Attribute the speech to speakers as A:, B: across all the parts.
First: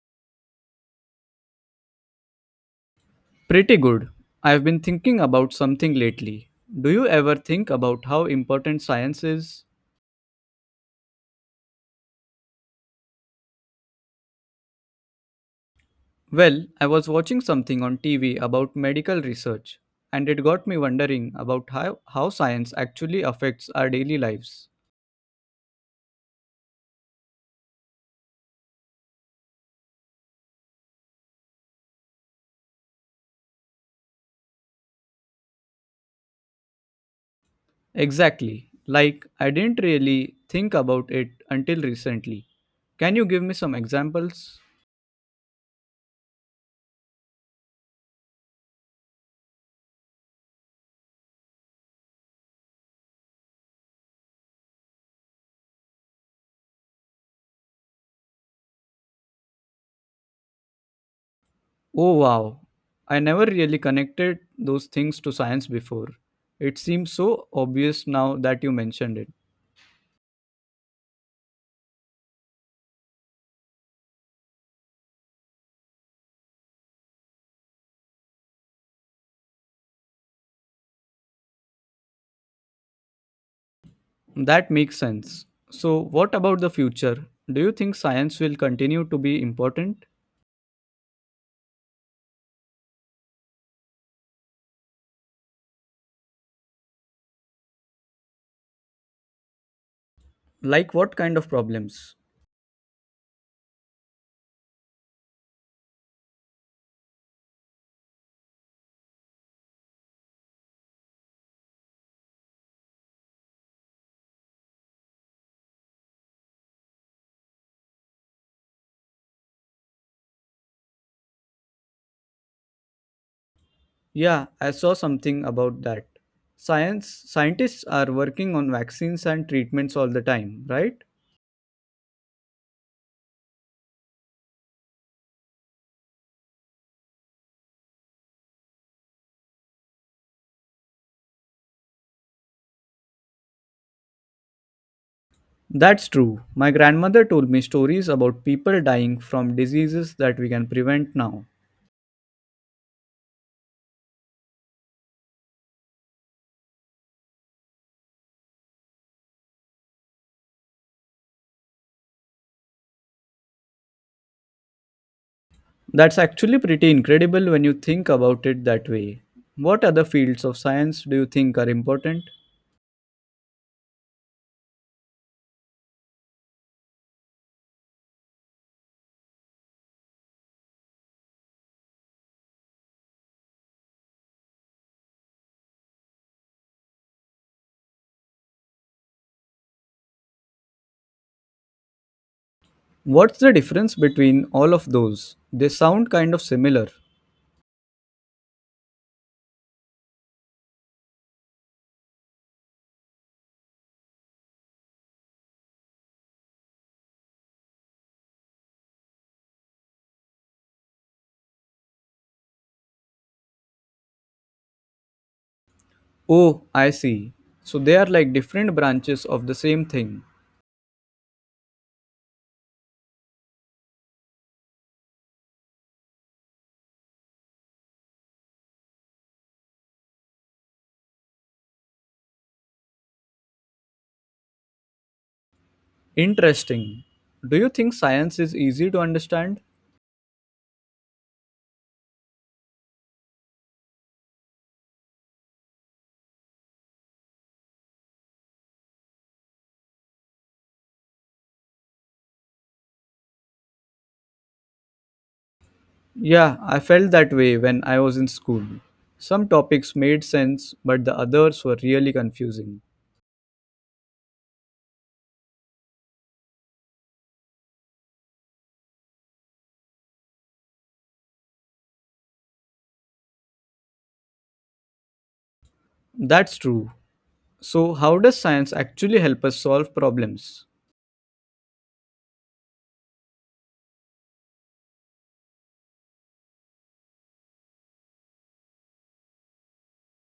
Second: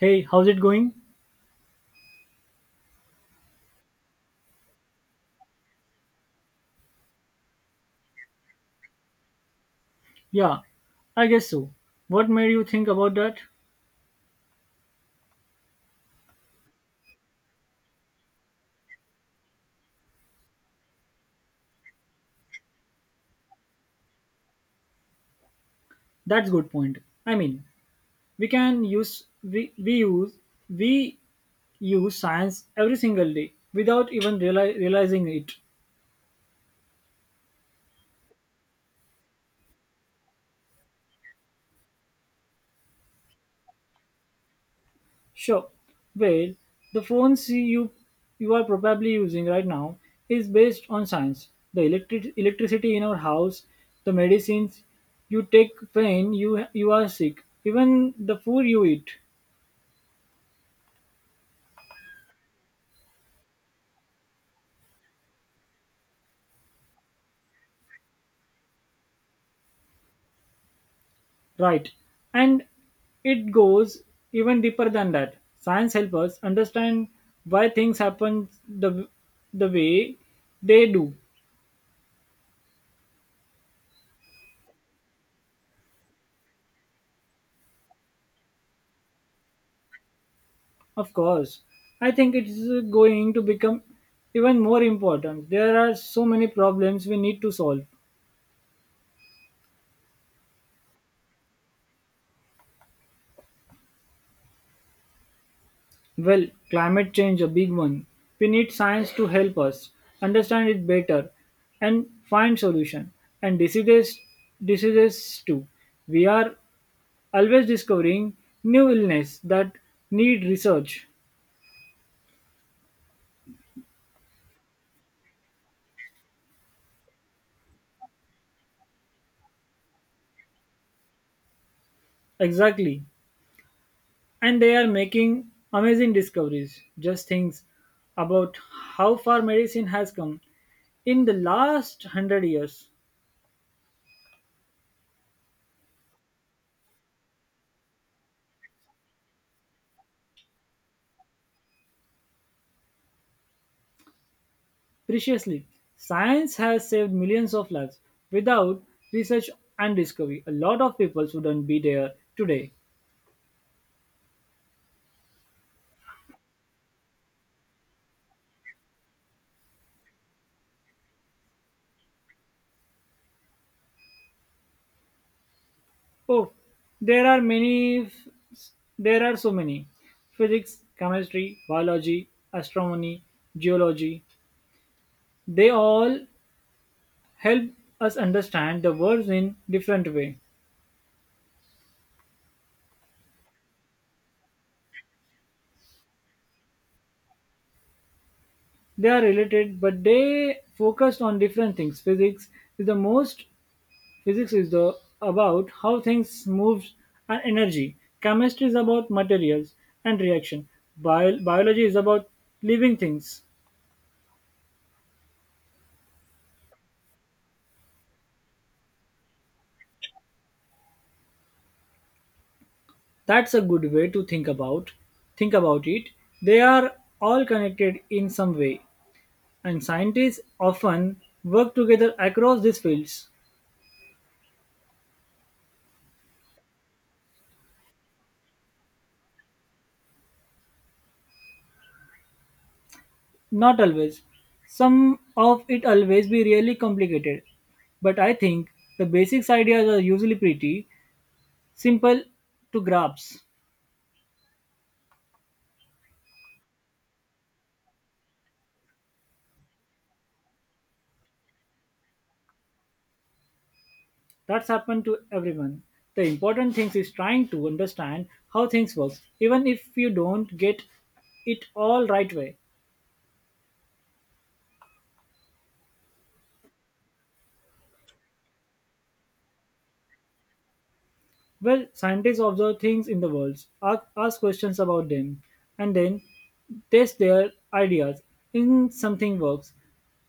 A: Hey, how's it going?
B: Pretty good. I've been thinking about something lately. Do you ever think about how important science is?
A: Yeah, I guess so. What made you think about that?
B: Well, I was watching something on TV about medical research, and it got me wondering about how science actually affects our daily lives.
A: That's good point. I mean, we can use we use science every single day without even realizing it.
B: Exactly. Like, I didn't really think about it until recently. Can you give me some examples?
A: Sure. Well, the phones you are probably using right now is based on science. The electricity in our house, the medicines you take when you are sick, even the food you eat.
B: Oh wow, I never really connected those things to science before. It seems so obvious now that you mentioned it.
A: Right. And it goes even deeper than that. Science helps us understand why things happen the, the way they do.
B: That makes sense. So, what about the future? Do you think science will continue to be important?
A: Of course. I think it's going to become even more important. There are so many problems we need to solve.
B: Like what kind of problems?
A: Well, climate change a big one. We need science to help us understand it better and find solution and diseases too. We are always discovering new illness that need research.
B: Yeah, I saw something about that. Science scientists are working on vaccines and treatments all the time, right?
A: Exactly. And they are making amazing discoveries, just things about how far medicine has come in the last 100 years.
B: That's true. My grandmother told me stories about people dying from diseases that we can prevent now.
A: Preciously, science has saved millions of lives. Without research and discovery, a lot of people wouldn't be there today.
B: That's actually pretty incredible when you think about it that way. What other fields of science do you think are important?
A: Oh, there are many, there are so many. Physics, chemistry, biology, astronomy, geology. They all help us understand the words in different way.
B: What's the difference between all of those? They sound kind of similar.
A: They are related, but they focused on different things. Physics is the most. Physics is the about how things moves and energy. Chemistry is about materials and reaction. Biology is about living things.
B: Oh, I see. So they are like different branches of the same thing.
A: That's a good way to think about it. They are all connected in some way, and scientists often work together across these fields.
B: Interesting. Do you think science is easy to understand?
A: Not always. Some of it always be really complicated. But I think the basics ideas are usually pretty simple to grasp.
B: Yeah, I felt that way when I was in school. Some topics made sense, but the others were really confusing.
A: That's happened to everyone. The important thing is trying to understand how things work, even if you don't get it all right way.
B: That's true. So, how does science actually help us solve problems?
A: Well, scientists observe things in the world, ask questions about them, and then test their ideas. In something works,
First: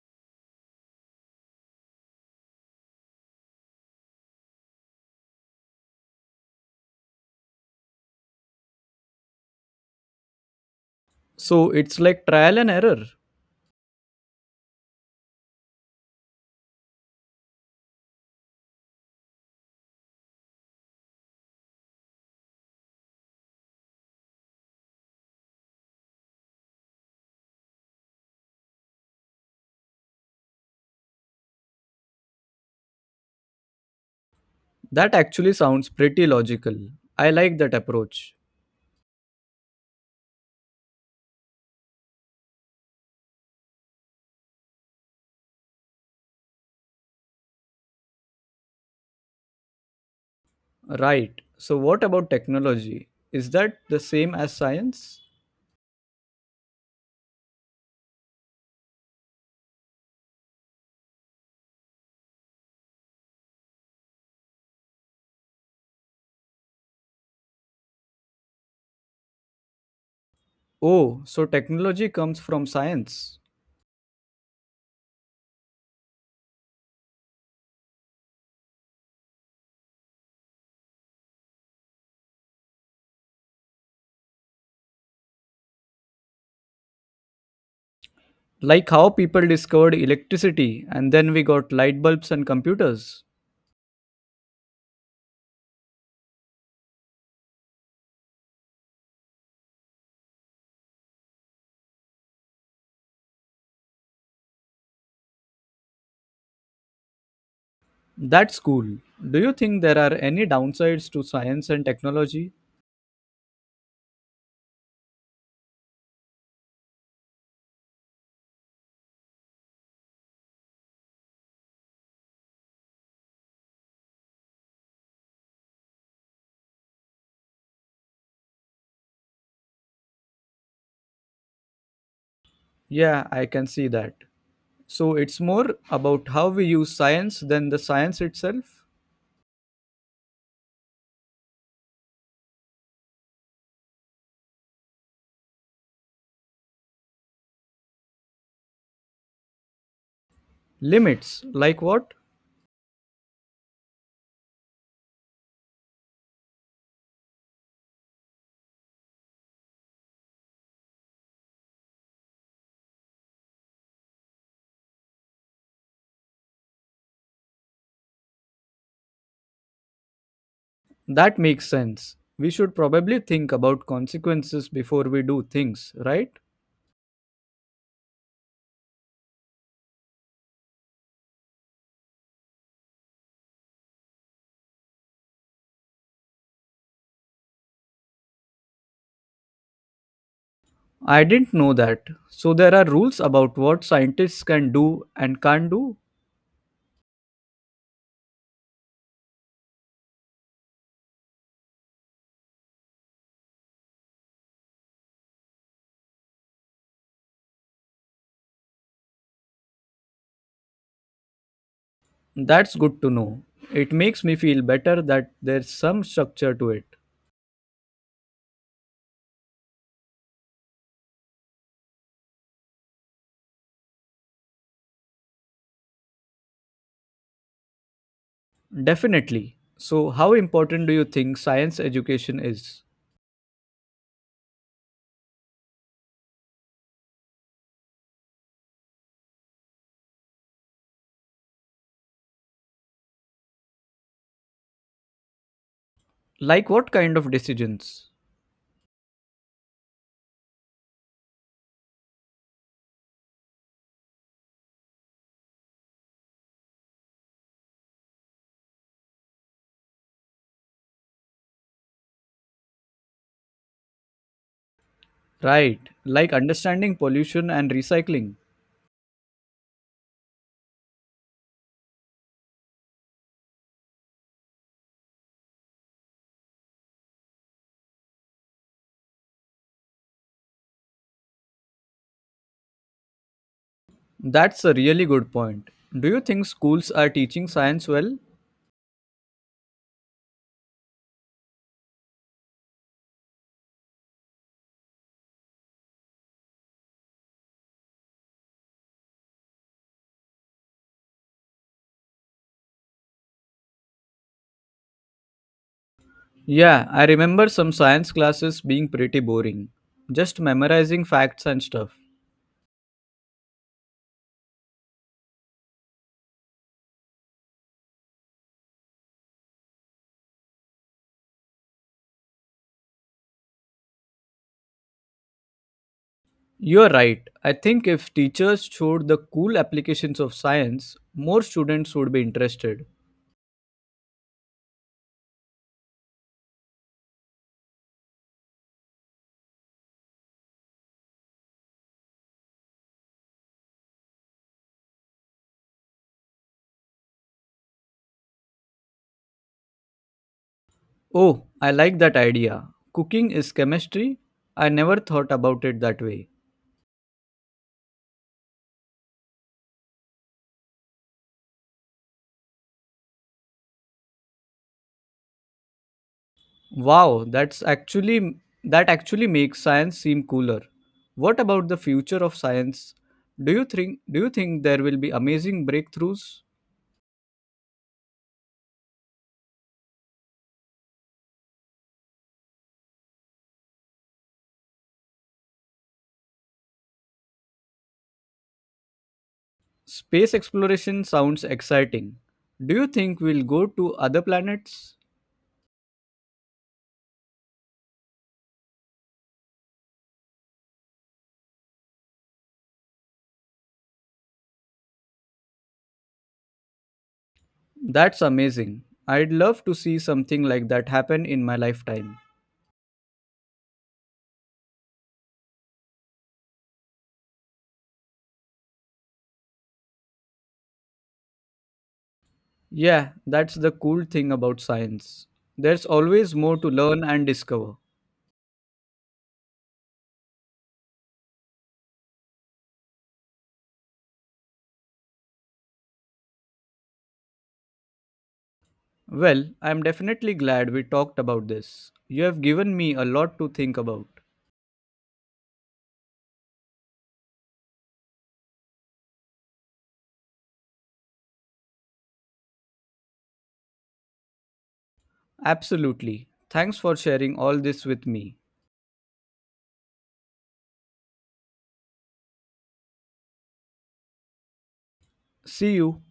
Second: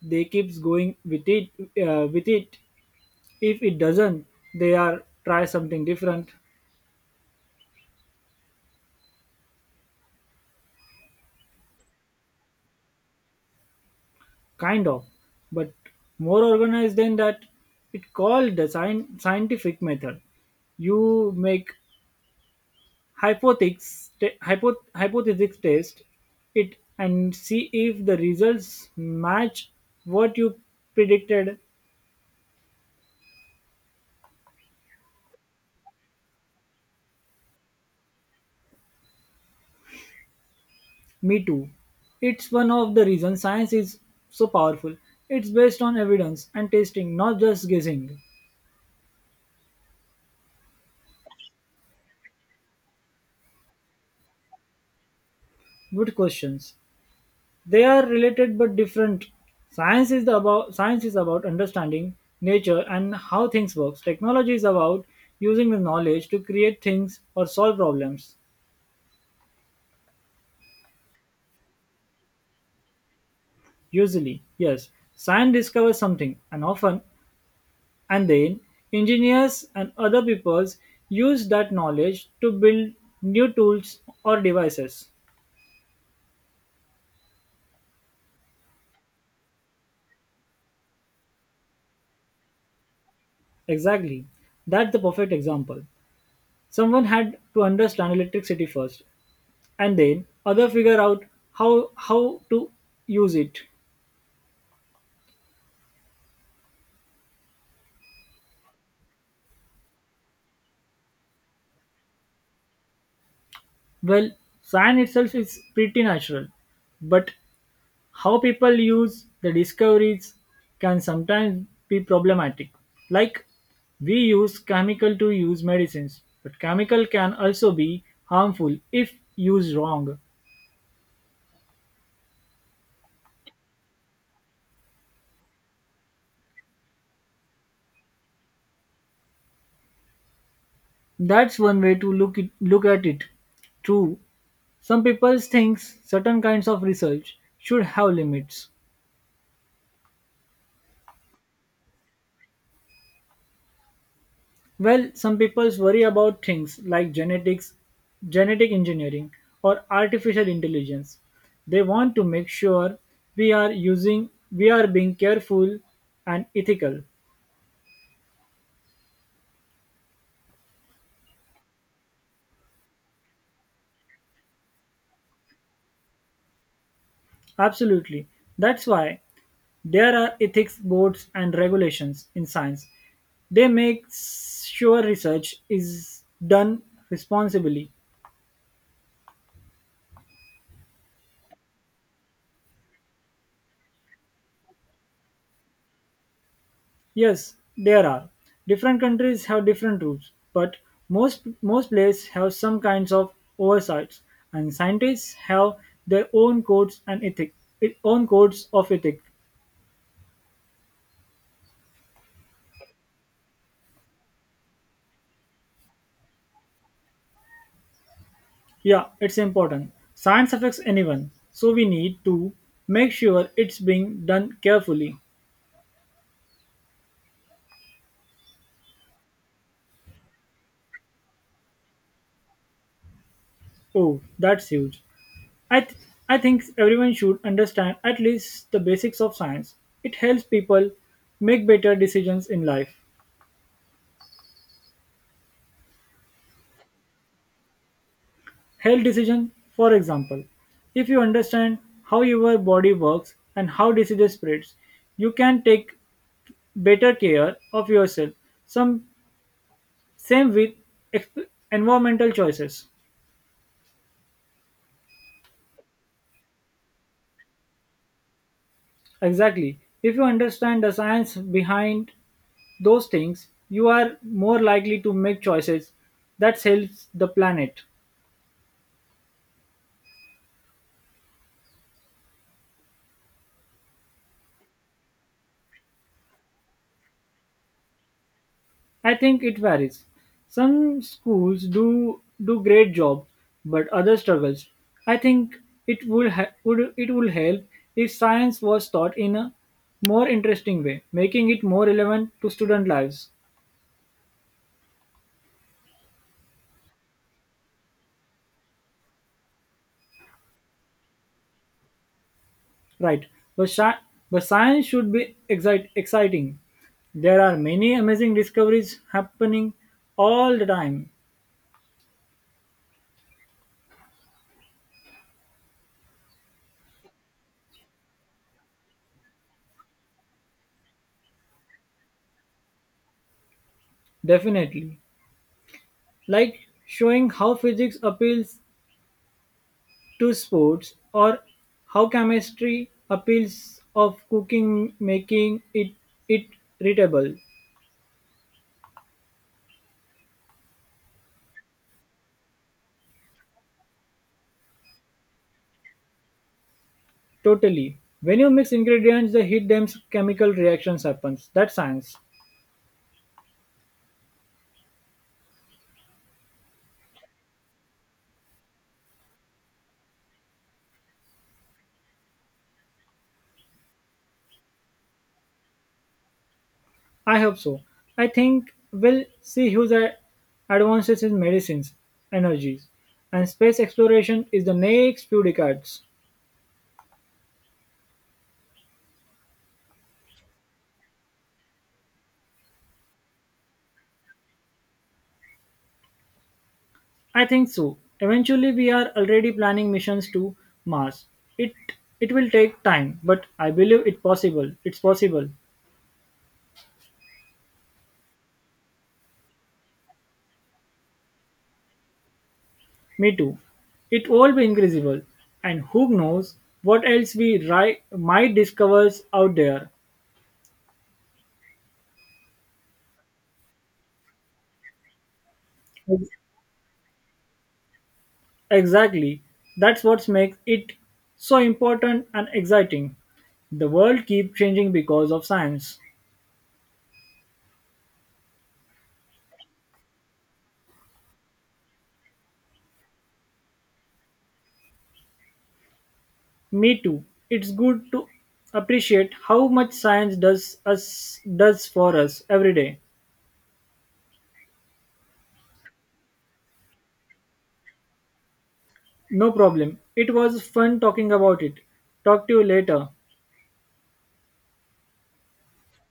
A: they keeps going with it, with it. If it doesn't, they are try something different.
B: So, it's like trial and error.
A: Kind of, but more organized than that. It called the scientific method. You make hypothesis test it and see if the results match what you predicted.
B: That actually sounds pretty logical. I like that approach.
A: Me too. It's one of the reasons science is so powerful. It's based on evidence and testing, not just guessing.
B: Right. So, what about technology? Is that the same as science?
A: Good questions. They are related but different. Science is about understanding nature and how things works. Technology is about using the knowledge to create things or solve problems.
B: Oh, so technology comes from science.
A: Usually, yes, science discovers something and often and then engineers and other peoples use that knowledge to build new tools or devices.
B: Like how people discovered electricity and then we got light bulbs and computers.
A: Exactly. That's the perfect example. Someone had to understand electricity first, and then other figure out how to use it.
B: That's cool. Do you think there are any downsides to science and technology?
A: Well, science itself is pretty natural, but how people use the discoveries can sometimes be problematic. Like, we use chemical to use medicines, but chemical can also be harmful if used wrong.
B: Yeah, I can see that. So, it's more about how we use science than the science itself?
A: That's one way to look at it. True, some people think certain kinds of research should have limits.
B: Limits, like what?
A: Well, some people worry about things like genetics, genetic engineering, or artificial intelligence. They want to make sure we are being careful and ethical.
B: That makes sense. We should probably think about consequences before we do things, right?
A: Absolutely. That's why there are ethics boards and regulations in science. They make sure research is done responsibly.
B: I didn't know that. So there are rules about what scientists can do and can't do?
A: Yes, there are. Different countries have different rules, but most places have some kinds of oversights, and scientists have their own codes and ethic, own codes of ethic.
B: That's good to know. It makes me feel better that there's some structure to it.
A: Yeah, it's important. Science affects anyone, so we need to make sure it's being done carefully.
B: Definitely. So, how important do you think science education is?
A: Oh, that's huge. I, th- I think everyone should understand at least the basics of science. It helps people make better decisions in life.
B: Like what kind of decisions?
A: Health decision, for example, if you understand how your body works and how disease spreads, you can take better care of yourself. Some same with exp- environmental choices.
B: Right, like understanding pollution and recycling.
A: Exactly. If you understand the science behind those things, you are more likely to make choices that helps the planet.
B: That's a really good point. Do you think schools are teaching science well?
A: I think it varies. Some schools do great job, but others struggles. I think it would help if science was taught in a more interesting way, making it more relevant to student lives.
B: Yeah, I remember some science classes being pretty boring, just memorizing facts and stuff.
A: Right, but sci- but science should be exciting. There are many amazing discoveries happening all the time,
B: You're right. I think if teachers showed the cool applications of science, more students would be interested.
A: definitely. Like showing how physics appeals to sports, or how chemistry appeals of cooking, making it readable.
B: Oh, I like that idea. Cooking is chemistry? I never thought about it that way.
A: Totally. When you mix ingredients, they hit them chemical reactions happens. That's science.
B: Wow, that's actually that actually makes science seem cooler. What about the future of science? Do you think there will be amazing breakthroughs?
A: I hope so. I think we'll see huge advances in medicines, energies, and space exploration is the next few decades.
B: Space exploration sounds exciting. Do you think we'll go to other planets?
A: I think so. Eventually, we are already planning missions to Mars. It it will take time, but I believe it possible. It's possible.
B: That's amazing. I'd love to see something like that happen in my lifetime.
A: Me too. It all be increasable, and who knows what else we might discover out there.
B: Yeah, that's the cool thing about science. There's always
A: Ex-
B: more to learn and discover.
A: Exactly. That's what makes it so important and exciting. The world keeps changing because of science.
B: Well, I'm definitely glad we talked about this. You have given me a lot to think about.
A: Me too. It's good to appreciate how much science does for us every day.
B: Absolutely. Thanks for sharing all this with me.
A: No problem. It was fun talking about it. Talk to you later.
B: See you.